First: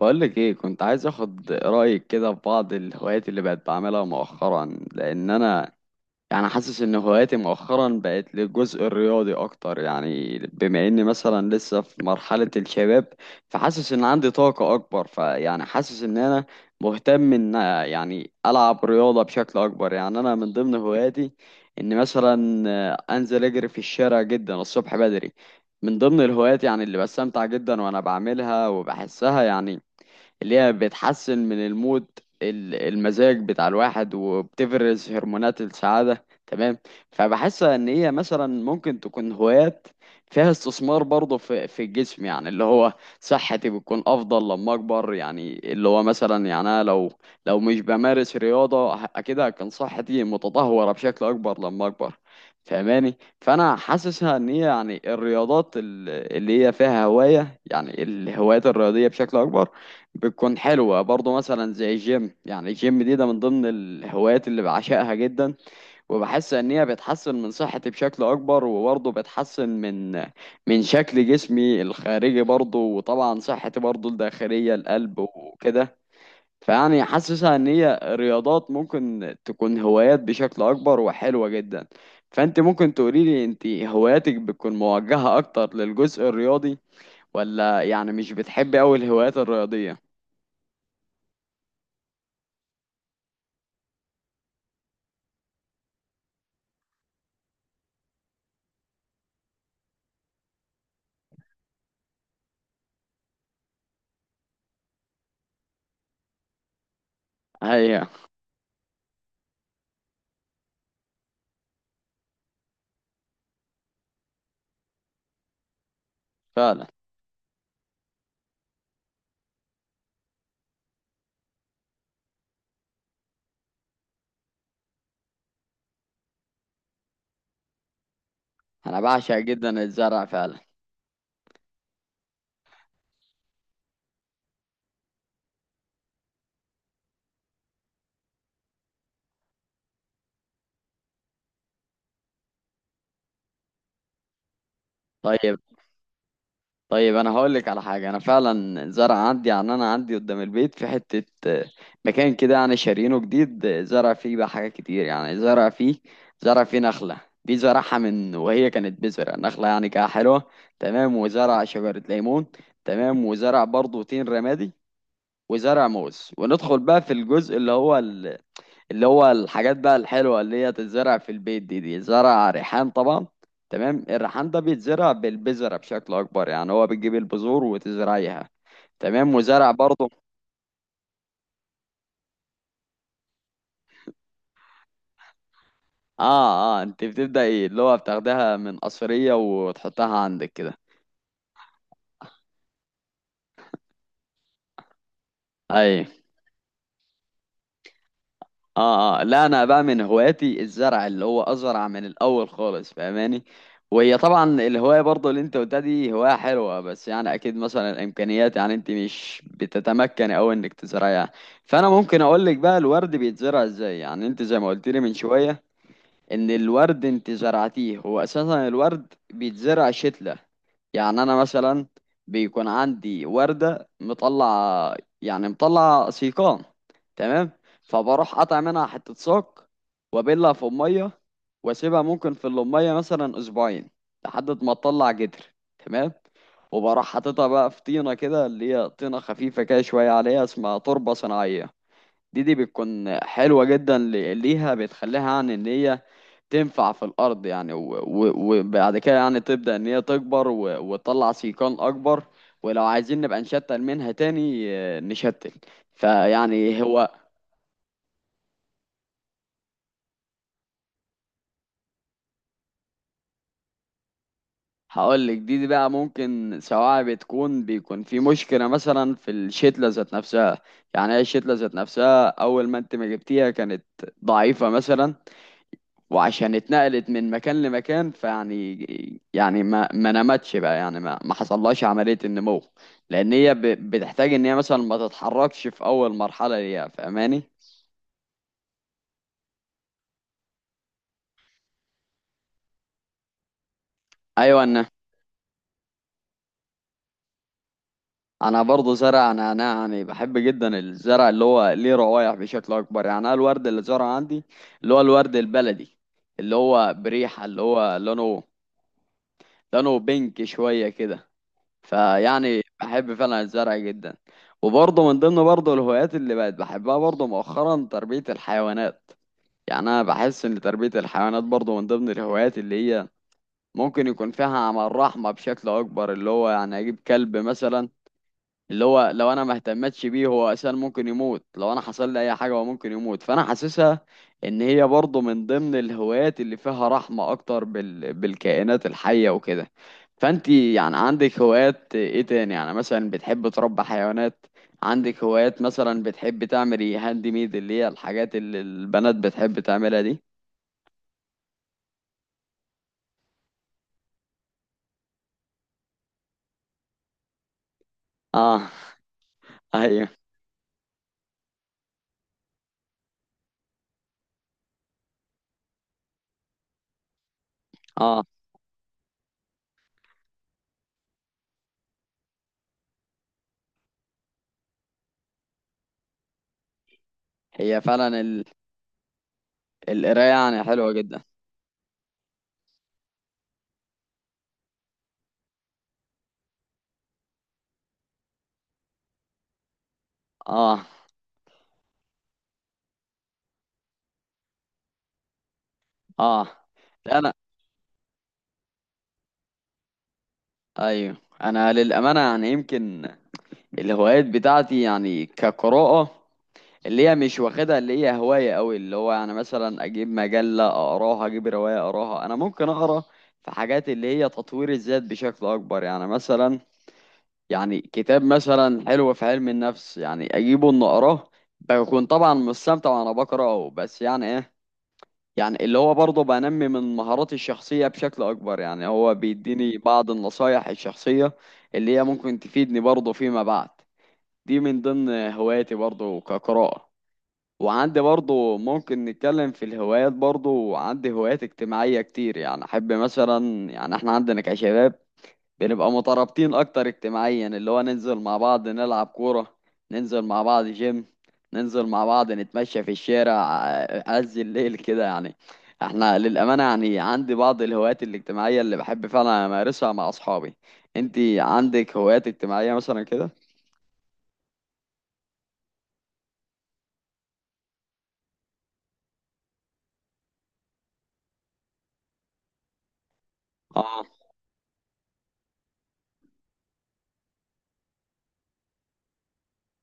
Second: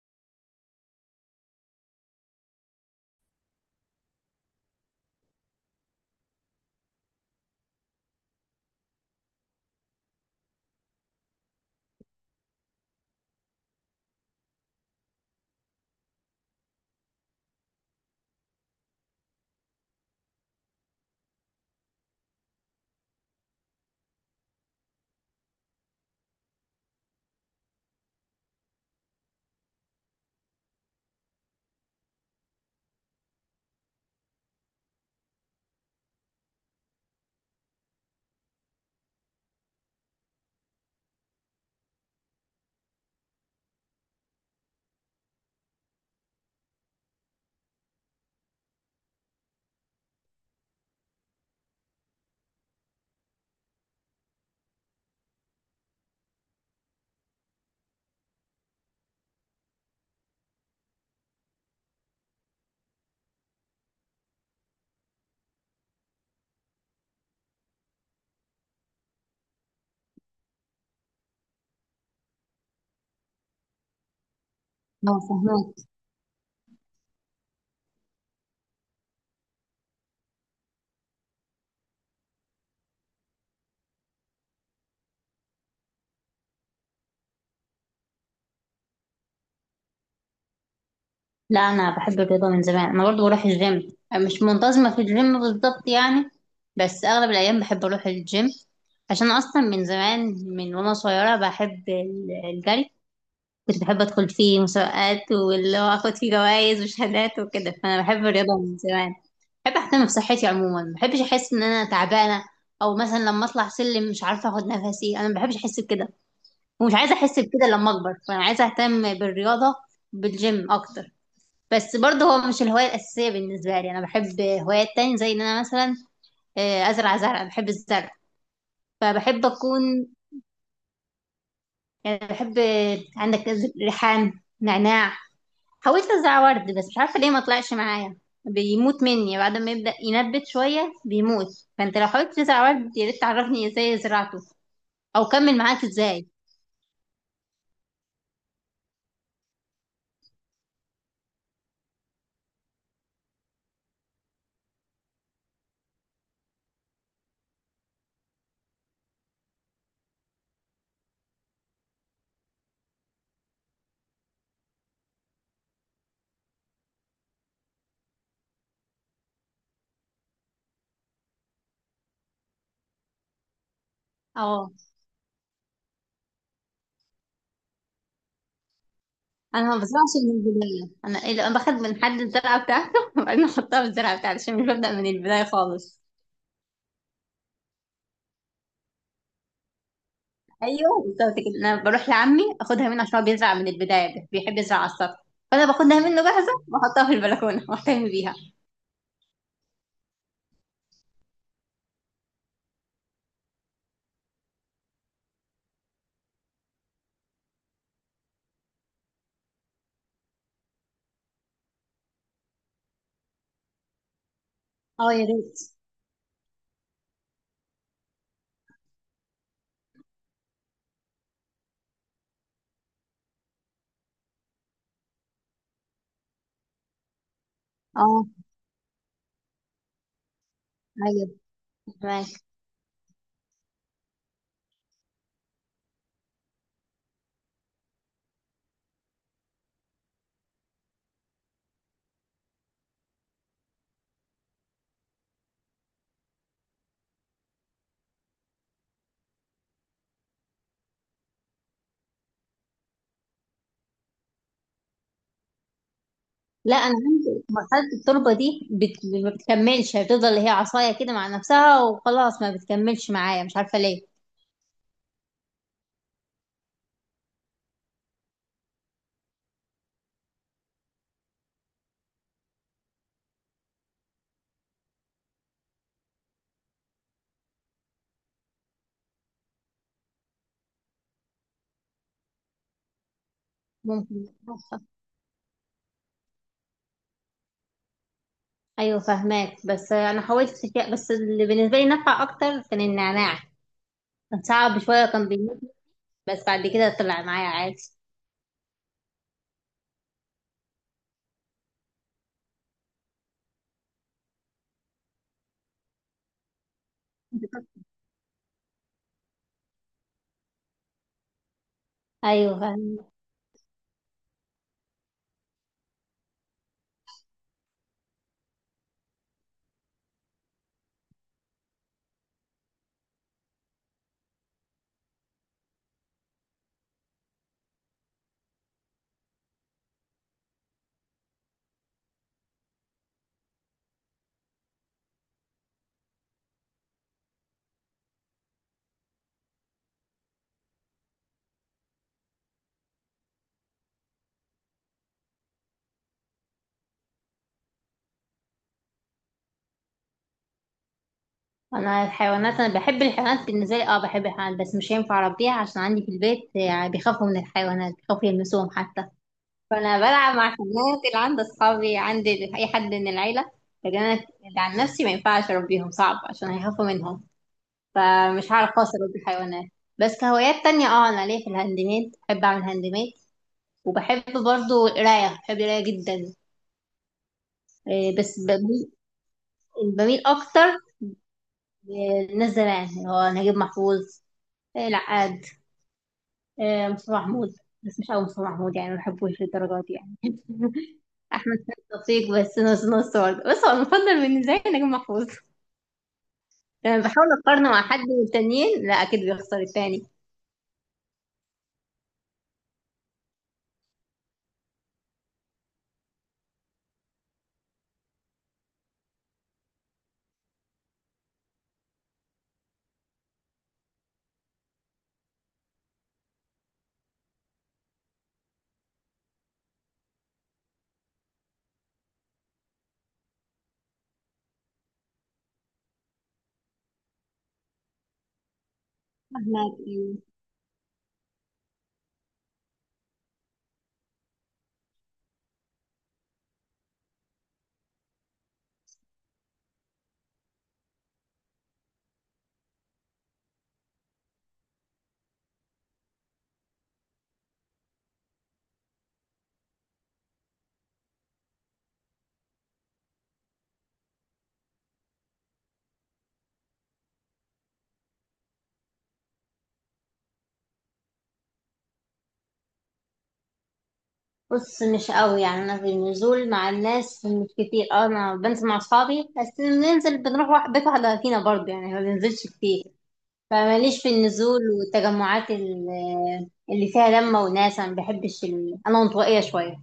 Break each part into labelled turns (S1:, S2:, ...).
S1: بقولك ايه، كنت عايز اخد رأيك كده في بعض الهوايات اللي بقت بعملها مؤخرا. لان انا يعني حاسس ان هواياتي مؤخرا بقت للجزء الرياضي اكتر، يعني بما اني مثلا لسه في مرحلة الشباب، فحاسس ان عندي طاقة اكبر، فيعني حاسس ان انا مهتم ان يعني العب رياضة بشكل اكبر. يعني انا من ضمن هواياتي ان مثلا انزل اجري في الشارع جدا الصبح بدري، من ضمن الهوايات يعني اللي بستمتع جدا وانا بعملها وبحسها، يعني اللي هي بتحسن من المود، المزاج بتاع الواحد وبتفرز هرمونات السعادة. تمام. فبحس ان هي مثلا ممكن تكون هوايات فيها استثمار برضه في الجسم، يعني اللي هو صحتي بتكون افضل لما اكبر. يعني اللي هو مثلا يعني انا لو مش بمارس رياضة اكيد هتكون صحتي متدهورة بشكل اكبر لما اكبر، فاهماني؟ فانا حاسسها ان هي يعني الرياضات اللي هي فيها هواية، يعني الهوايات الرياضية بشكل اكبر بتكون حلوة برضه، مثلا زي الجيم. يعني الجيم دي ده من ضمن الهوايات اللي بعشقها جدا، وبحس ان هي بتحسن من صحتي بشكل اكبر، وبرضه بتحسن من شكل جسمي الخارجي برضه، وطبعا صحتي برضه الداخلية،
S2: اه،
S1: القلب
S2: فهمت.
S1: وكده. فيعني حاسسها ان هي رياضات ممكن تكون هوايات بشكل اكبر وحلوة جدا. فانت ممكن تقوليلي انت هواياتك بتكون موجهة اكتر للجزء الرياضي، ولا يعني مش بتحبي اوي الهوايات الرياضية؟
S2: لا، انا بحب الرياضه من زمان. انا برضو بروح الجيم، مش منتظمه في الجيم بالظبط يعني، بس اغلب الايام بحب اروح الجيم عشان اصلا من زمان، من وانا صغيره بحب الجري. كنت بحب ادخل فيه مسابقات واللي هو اخد فيه جوائز وشهادات وكده، فانا
S1: هي
S2: بحب الرياضه من زمان. بحب اهتم بصحتي عموما، ما بحبش احس ان انا تعبانه، او مثلا لما اطلع سلم مش عارفه اخد نفسي، انا ما بحبش احس بكده،
S1: فعلا.
S2: ومش عايزه احس بكده لما اكبر، فانا عايزه اهتم بالرياضه، بالجيم اكتر. بس برضه هو مش الهواية الأساسية بالنسبة لي، أنا بحب هوايات تانية زي إن أنا مثلا أزرع زرع. بحب الزرع،
S1: انا بعشق
S2: فبحب
S1: جدا
S2: أكون
S1: الزرع فعلا.
S2: يعني بحب، عندك ريحان، نعناع. حاولت أزرع ورد بس مش عارفة ليه ما طلعش معايا، بيموت مني بعد ما يبدأ ينبت شوية بيموت. فأنت لو حاولت تزرع ورد يا ريت تعرفني إزاي زرعته أو كمل
S1: طيب.
S2: معاك إزاي.
S1: طيب انا هقول لك على حاجه. انا فعلا زرع عندي، يعني انا عندي قدام البيت في حته مكان كده، يعني شارينه جديد. زرع فيه بقى حاجات كتير، يعني زرع فيه نخله، دي زرعها من وهي كانت بذره نخله، يعني كده حلوه. تمام. وزرع شجره ليمون. تمام. وزرع برضه تين رمادي، وزرع موز. وندخل بقى في الجزء اللي هو اللي هو الحاجات بقى الحلوة اللي هي تتزرع في البيت. دي زرع ريحان طبعا. تمام. الريحان ده
S2: اه،
S1: بيتزرع بالبذرة بشكل أكبر، يعني هو بتجيب البذور وتزرعيها. تمام.
S2: انا
S1: وزرع
S2: ما
S1: برضه.
S2: بزرعش من البدايه، انا باخد من حد الزرعه بتاعته وبعدين احطها في الزرعه بتاعتي عشان مش ببدا من البدايه خالص.
S1: اه اه، انت بتبدأ ايه اللي هو بتاخدها من قصرية وتحطها عندك كده؟
S2: ايوه بالظبط كده، انا بروح لعمي اخدها منه عشان هو بيزرع من البدايه، ده بيحب يزرع على السطح، فانا باخدها
S1: اي.
S2: منه جاهزه واحطها في البلكونه واهتم بيها.
S1: اه اه، لا، انا بقى من هواياتي الزرع اللي هو ازرع من الاول خالص، فاهماني؟ وهي طبعا الهوايه برضه اللي انت قلتها دي هوايه حلوه، بس يعني اكيد مثلا الامكانيات، يعني انت مش بتتمكن او انك تزرعيها. فانا ممكن اقول لك بقى الورد بيتزرع ازاي. يعني انت زي ما قلت لي
S2: اه،
S1: من
S2: يا ريت.
S1: شويه ان الورد انت زرعتيه، هو اساسا الورد بيتزرع شتلة. يعني انا مثلا بيكون عندي وردة مطلع، يعني مطلع سيقان. تمام.
S2: اه،
S1: فبروح قطع منها حتة ساق، وابلها في المية،
S2: ايوه
S1: واسيبها ممكن
S2: فهمك.
S1: في المية مثلا اسبوعين، لحد ما تطلع جدر. تمام. وبروح حاططها بقى في طينة كده، اللي هي طينة خفيفة كده شوية، عليها اسمها تربة صناعية. دي بتكون حلوة جدا ليها، بتخليها عن ان هي تنفع في الأرض يعني. وبعد كده يعني تبدأ إن هي تكبر، وتطلع سيقان أكبر. ولو عايزين نبقى نشتل منها تاني، نشتل.
S2: لا،
S1: فيعني
S2: انا
S1: هو،
S2: عندي مرحله التربه دي ما بتكملش، هي بتفضل هي عصايه كده مع نفسها وخلاص، ما بتكملش معايا مش عارفه ليه.
S1: هقول لك. دي بقى ممكن سواء بتكون بيكون في مشكلة مثلا في الشتلة ذات نفسها، يعني هي الشتلة ذات نفسها أول ما أنت ما جبتيها كانت ضعيفة مثلا، وعشان اتنقلت من مكان لمكان، فيعني يعني ما نمتش بقى، يعني ما حصلهاش عملية النمو، لأن هي
S2: ممكن،
S1: بتحتاج إن هي مثلا
S2: عارفة.
S1: ما تتحركش في أول مرحلة ليها، فاهماني؟
S2: ايوه فهماك، بس انا حاولت بس اللي بالنسبه لي نفع اكتر كان النعناع، كان
S1: أيوة.
S2: صعب
S1: أنا
S2: شويه كان بيموت، بس بعد كده طلع معايا عادي.
S1: أنا برضه زرع. أنا يعني بحب جدا الزرع اللي هو ليه روايح بشكل أكبر. يعني أنا الورد اللي زرعه عندي، اللي هو الورد البلدي، اللي هو بريحة، اللي هو لونه، لونه بينك شوية كده.
S2: ايوه
S1: فيعني
S2: فهماك.
S1: بحب فعلا الزرع جدا. وبرضه من ضمن برضه الهوايات اللي بقت بحبها برضه مؤخرا تربية الحيوانات. يعني أنا بحس إن تربية الحيوانات برضه من ضمن الهوايات اللي هي ممكن يكون فيها عمل رحمة بشكل أكبر، اللي هو يعني أجيب كلب مثلا، اللي هو لو انا ما اهتمتش بيه هو اساسا ممكن يموت، لو انا حصل لي اي حاجه هو ممكن يموت. فانا حاسسها ان هي برضه من ضمن الهوايات اللي فيها رحمه اكتر بالكائنات الحيه وكده. فانتي يعني عندك هوايات ايه تاني؟ يعني مثلا بتحب تربي حيوانات؟ عندك هوايات مثلا بتحب تعملي هاند ميد، اللي هي الحاجات اللي البنات بتحب تعملها دي؟
S2: انا الحيوانات، انا بحب الحيوانات، بالنسبه لي اه بحب الحيوانات، بس مش هينفع اربيها عشان عندي في البيت يعني بيخافوا من الحيوانات، بيخافوا
S1: اه.
S2: يلمسوهم حتى، فانا
S1: ايوه.
S2: بلعب مع الحيوانات اللي عند اصحابي، عند اي حد من العيله. لكن انا اللي عن نفسي ما ينفعش اربيهم، صعب عشان هيخافوا منهم،
S1: اه.
S2: فمش هعرف خالص اربي الحيوانات. بس كهوايات تانية، اه انا ليا في الهاند ميد، بحب اعمل هاند ميد، وبحب برضو القرايه، بحب القرايه جدا.
S1: هي فعلا
S2: بس بميل
S1: القرايه يعني
S2: اكتر
S1: حلوه جدا.
S2: للناس زمان اللي هو نجيب محفوظ، العقاد، مصطفى محمود. بس مش قوي مصطفى محمود يعني ما بحبوش للدرجات دي يعني
S1: اه
S2: احمد سعد لطيف بس نص نص برضه، بس هو المفضل بالنسبه لي نجم محفوظ.
S1: اه.
S2: لما
S1: لا،
S2: بحاول
S1: انا.
S2: اقارنه مع حد من التانيين لا اكيد بيخسر التاني.
S1: ايوه. انا للامانه يعني يمكن الهوايات بتاعتي يعني كقراءه، اللي هي مش واخدها اللي هي هوايه قوي، اللي هو يعني مثلا اجيب مجله اقراها اجيب روايه اقراها. انا ممكن اقرا في حاجات اللي هي تطوير الذات بشكل اكبر، يعني مثلا يعني كتاب مثلا حلو في علم النفس يعني اجيبه ان اقراه. بكون طبعا مستمتع وانا بقراه، بس يعني ايه، يعني اللي هو برضه بنمي من مهاراتي الشخصية بشكل أكبر. يعني هو
S2: أحمد
S1: بيديني بعض
S2: إيه؟
S1: النصايح الشخصية اللي هي ممكن تفيدني برضه فيما بعد. دي من ضمن هواياتي برضه كقراءة. وعندي برضه، ممكن نتكلم في الهوايات برضه، عندي هوايات اجتماعية كتير. يعني أحب مثلا، يعني احنا عندنا كشباب بنبقى مترابطين اكتر اجتماعيا، اللي هو ننزل مع بعض نلعب كورة، ننزل مع بعض جيم، ننزل مع بعض نتمشى في الشارع عز الليل كده، يعني احنا للأمانة يعني عندي بعض الهوايات الاجتماعية اللي بحب فعلا امارسها مع اصحابي. انتي عندك هوايات اجتماعية مثلا كده؟
S2: بص، مش قوي يعني، انا في النزول مع الناس مش كتير. اه انا بنزل مع اصحابي، بس بننزل بنروح واحد بيت واحده فينا برضه يعني، ما بننزلش كتير. فماليش
S1: اه
S2: في النزول والتجمعات اللي فيها لمه وناس، انا ما بحبش انا انطوائيه شويه،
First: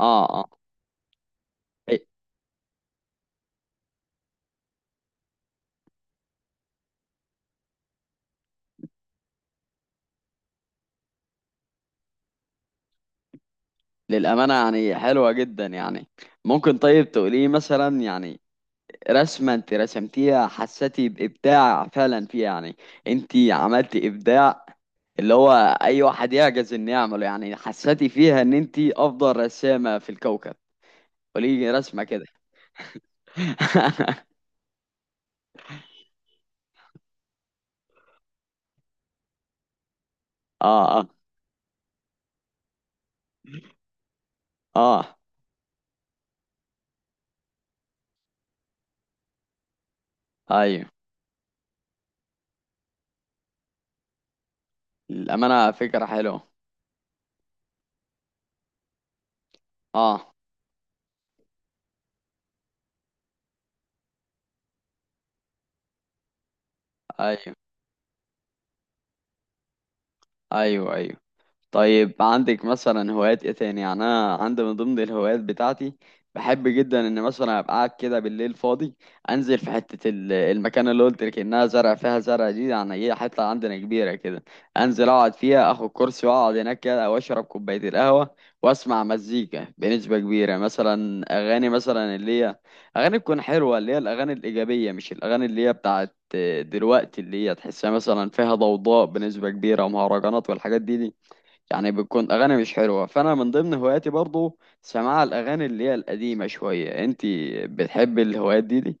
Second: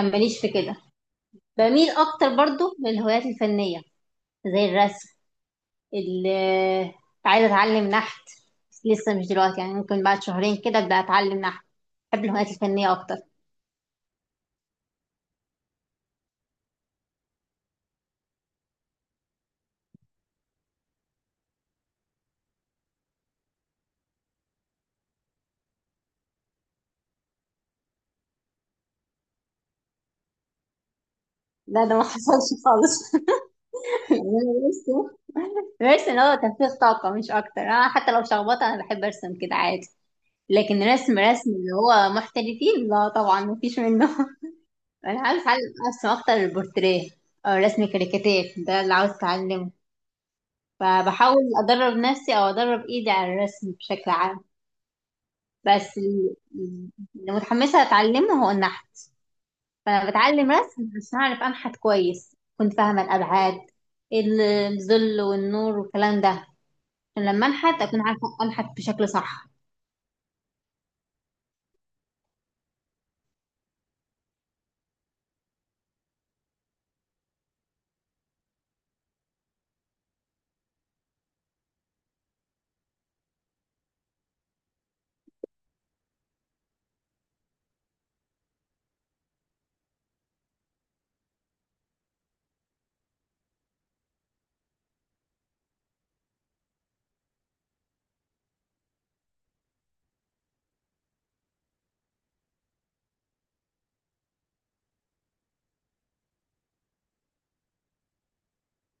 S1: اه
S2: في
S1: اه.
S2: كده. بميل
S1: إيه،
S2: اكتر برضو للهوايات الفنيه زي الرسم. اللي عايزه اتعلم نحت، بس لسه مش دلوقتي يعني ممكن بعد شهرين كده ابدا اتعلم نحت. بحب الهوايات الفنيه اكتر.
S1: للأمانة يعني حلوة جدا. يعني ممكن طيب تقولي مثلا يعني رسمة انت رسمتيها حسيتي بإبداع فعلا فيها، يعني انت عملتي إبداع اللي هو أي واحد يعجز إنه يعمله؟ يعني حسيتي فيها إن انت أفضل رسامة في الكوكب؟ قولي لي
S2: لا، ده ما
S1: رسمة كده.
S2: حصلش خالص يعني انا برسم، برسم هو تنفيذ طاقه مش اكتر. انا حتى لو شخبطه انا بحب ارسم كده عادي. لكن
S1: اه اه
S2: رسم رسم اللي هو محترفين لا طبعا مفيش منه
S1: اه.
S2: انا عاوز اتعلم ارسم اكتر البورتريه، او رسم كاريكاتير، ده اللي عاوز اتعلمه.
S1: ايوه.
S2: فبحاول أدرب نفسي أو أدرب إيدي على الرسم بشكل عام.
S1: الأمانة
S2: بس
S1: فكرة حلوة.
S2: اللي متحمسة أتعلمه هو النحت. فأنا
S1: اه.
S2: بتعلم رسم عشان أعرف أنحت كويس، كنت فاهمة الأبعاد، الظل والنور والكلام ده، عشان لما
S1: ايوه
S2: أنحت أكون عارفة أنحت بشكل صح.
S1: ايوه ايوه. طيب عندك مثلا هوايات ايه تاني؟ يعني انا عندي من ضمن الهوايات بتاعتي بحب جدا ان مثلا ابقى قاعد كده بالليل فاضي، انزل في حته المكان اللي قلت لك انها زرع فيها زرع دي، يعني هي حته عندنا كبيره كده، انزل اقعد فيها اخد كرسي واقعد هناك كده واشرب كوبايه القهوه واسمع مزيكا بنسبه كبيره، مثلا اغاني مثلا اللي هي اغاني تكون حلوه، اللي هي الاغاني الايجابيه، مش الاغاني اللي هي بتاعت دلوقتي اللي هي تحسها مثلا فيها ضوضاء بنسبه كبيره ومهرجانات والحاجات دي، يعني بتكون اغاني مش حلوه. فانا من ضمن هواياتي برضو سماع الاغاني اللي هي القديمه شويه. انتي بتحبي الهوايات دي دي؟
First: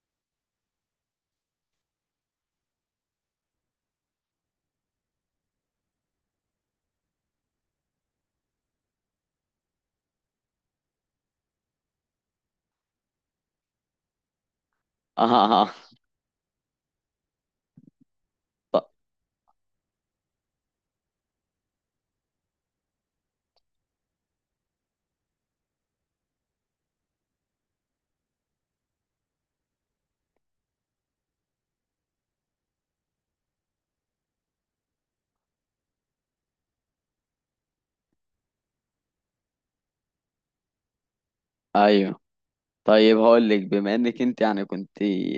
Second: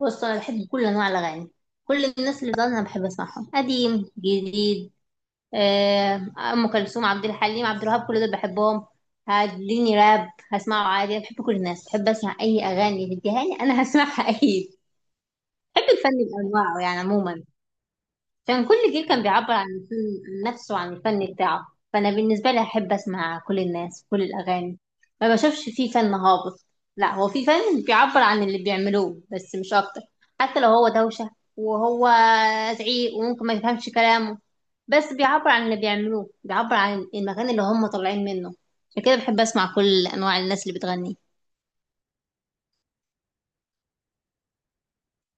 S2: بص، أنا بحب كل أنواع الأغاني، كل الناس اللي بتغني أنا بحب أسمعهم، قديم جديد، ام كلثوم، عبد الحليم، عبد الوهاب، كل دول بحبهم. هتديني راب هسمعه عادي، بحب كل الناس، بحب اسمع اي اغاني تديها لي انا هسمعها اكيد.
S1: اه. آه.
S2: بحب الفن بانواعه يعني عموما. كان
S1: ط-
S2: كل جيل كان بيعبر عن عن نفسه وعن الفن بتاعه. فانا بالنسبه لي احب اسمع كل الناس كل الاغاني، ما بشوفش فيه فن هابط، لا هو في فن بيعبر عن اللي بيعملوه بس مش اكتر. حتى لو هو دوشه وهو زعيق وممكن ما يفهمش كلامه، بس بيعبر عن اللي بيعملوه، بيعبر عن المكان اللي هم طالعين منه. عشان كده بحب اسمع كل انواع الناس اللي بتغني.
S1: ايوه. طيب هقول لك، بما انك انت يعني كنت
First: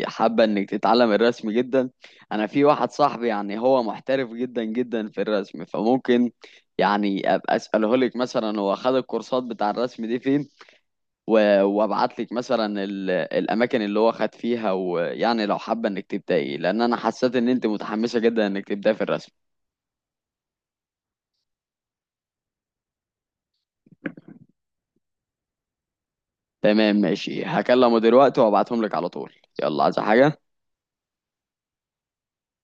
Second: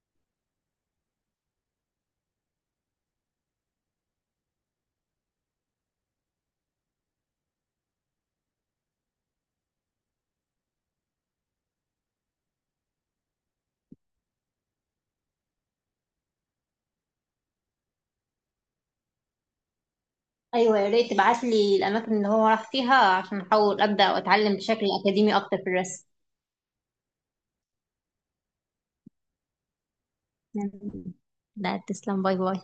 S1: حابه انك تتعلم الرسم جدا، انا في واحد صاحبي يعني هو محترف جدا في الرسم، فممكن يعني ابقى اساله لك مثلا هو خد الكورسات بتاع الرسم دي فين، وابعت لك مثلا الاماكن اللي هو خد فيها. ويعني لو حابه انك تبداي، لان انا حسيت ان انت متحمسه جدا انك تبداي في الرسم.
S2: ايوه، يا ريت تبعت لي الاماكن اللي هو راح فيها عشان احاول ابدا واتعلم بشكل اكاديمي اكتر في الرسم.
S1: تمام. ماشي، هكلمه دلوقتي وابعتهم لك على طول. يلا، عايزه حاجه؟
S2: لا، تسلم. باي باي.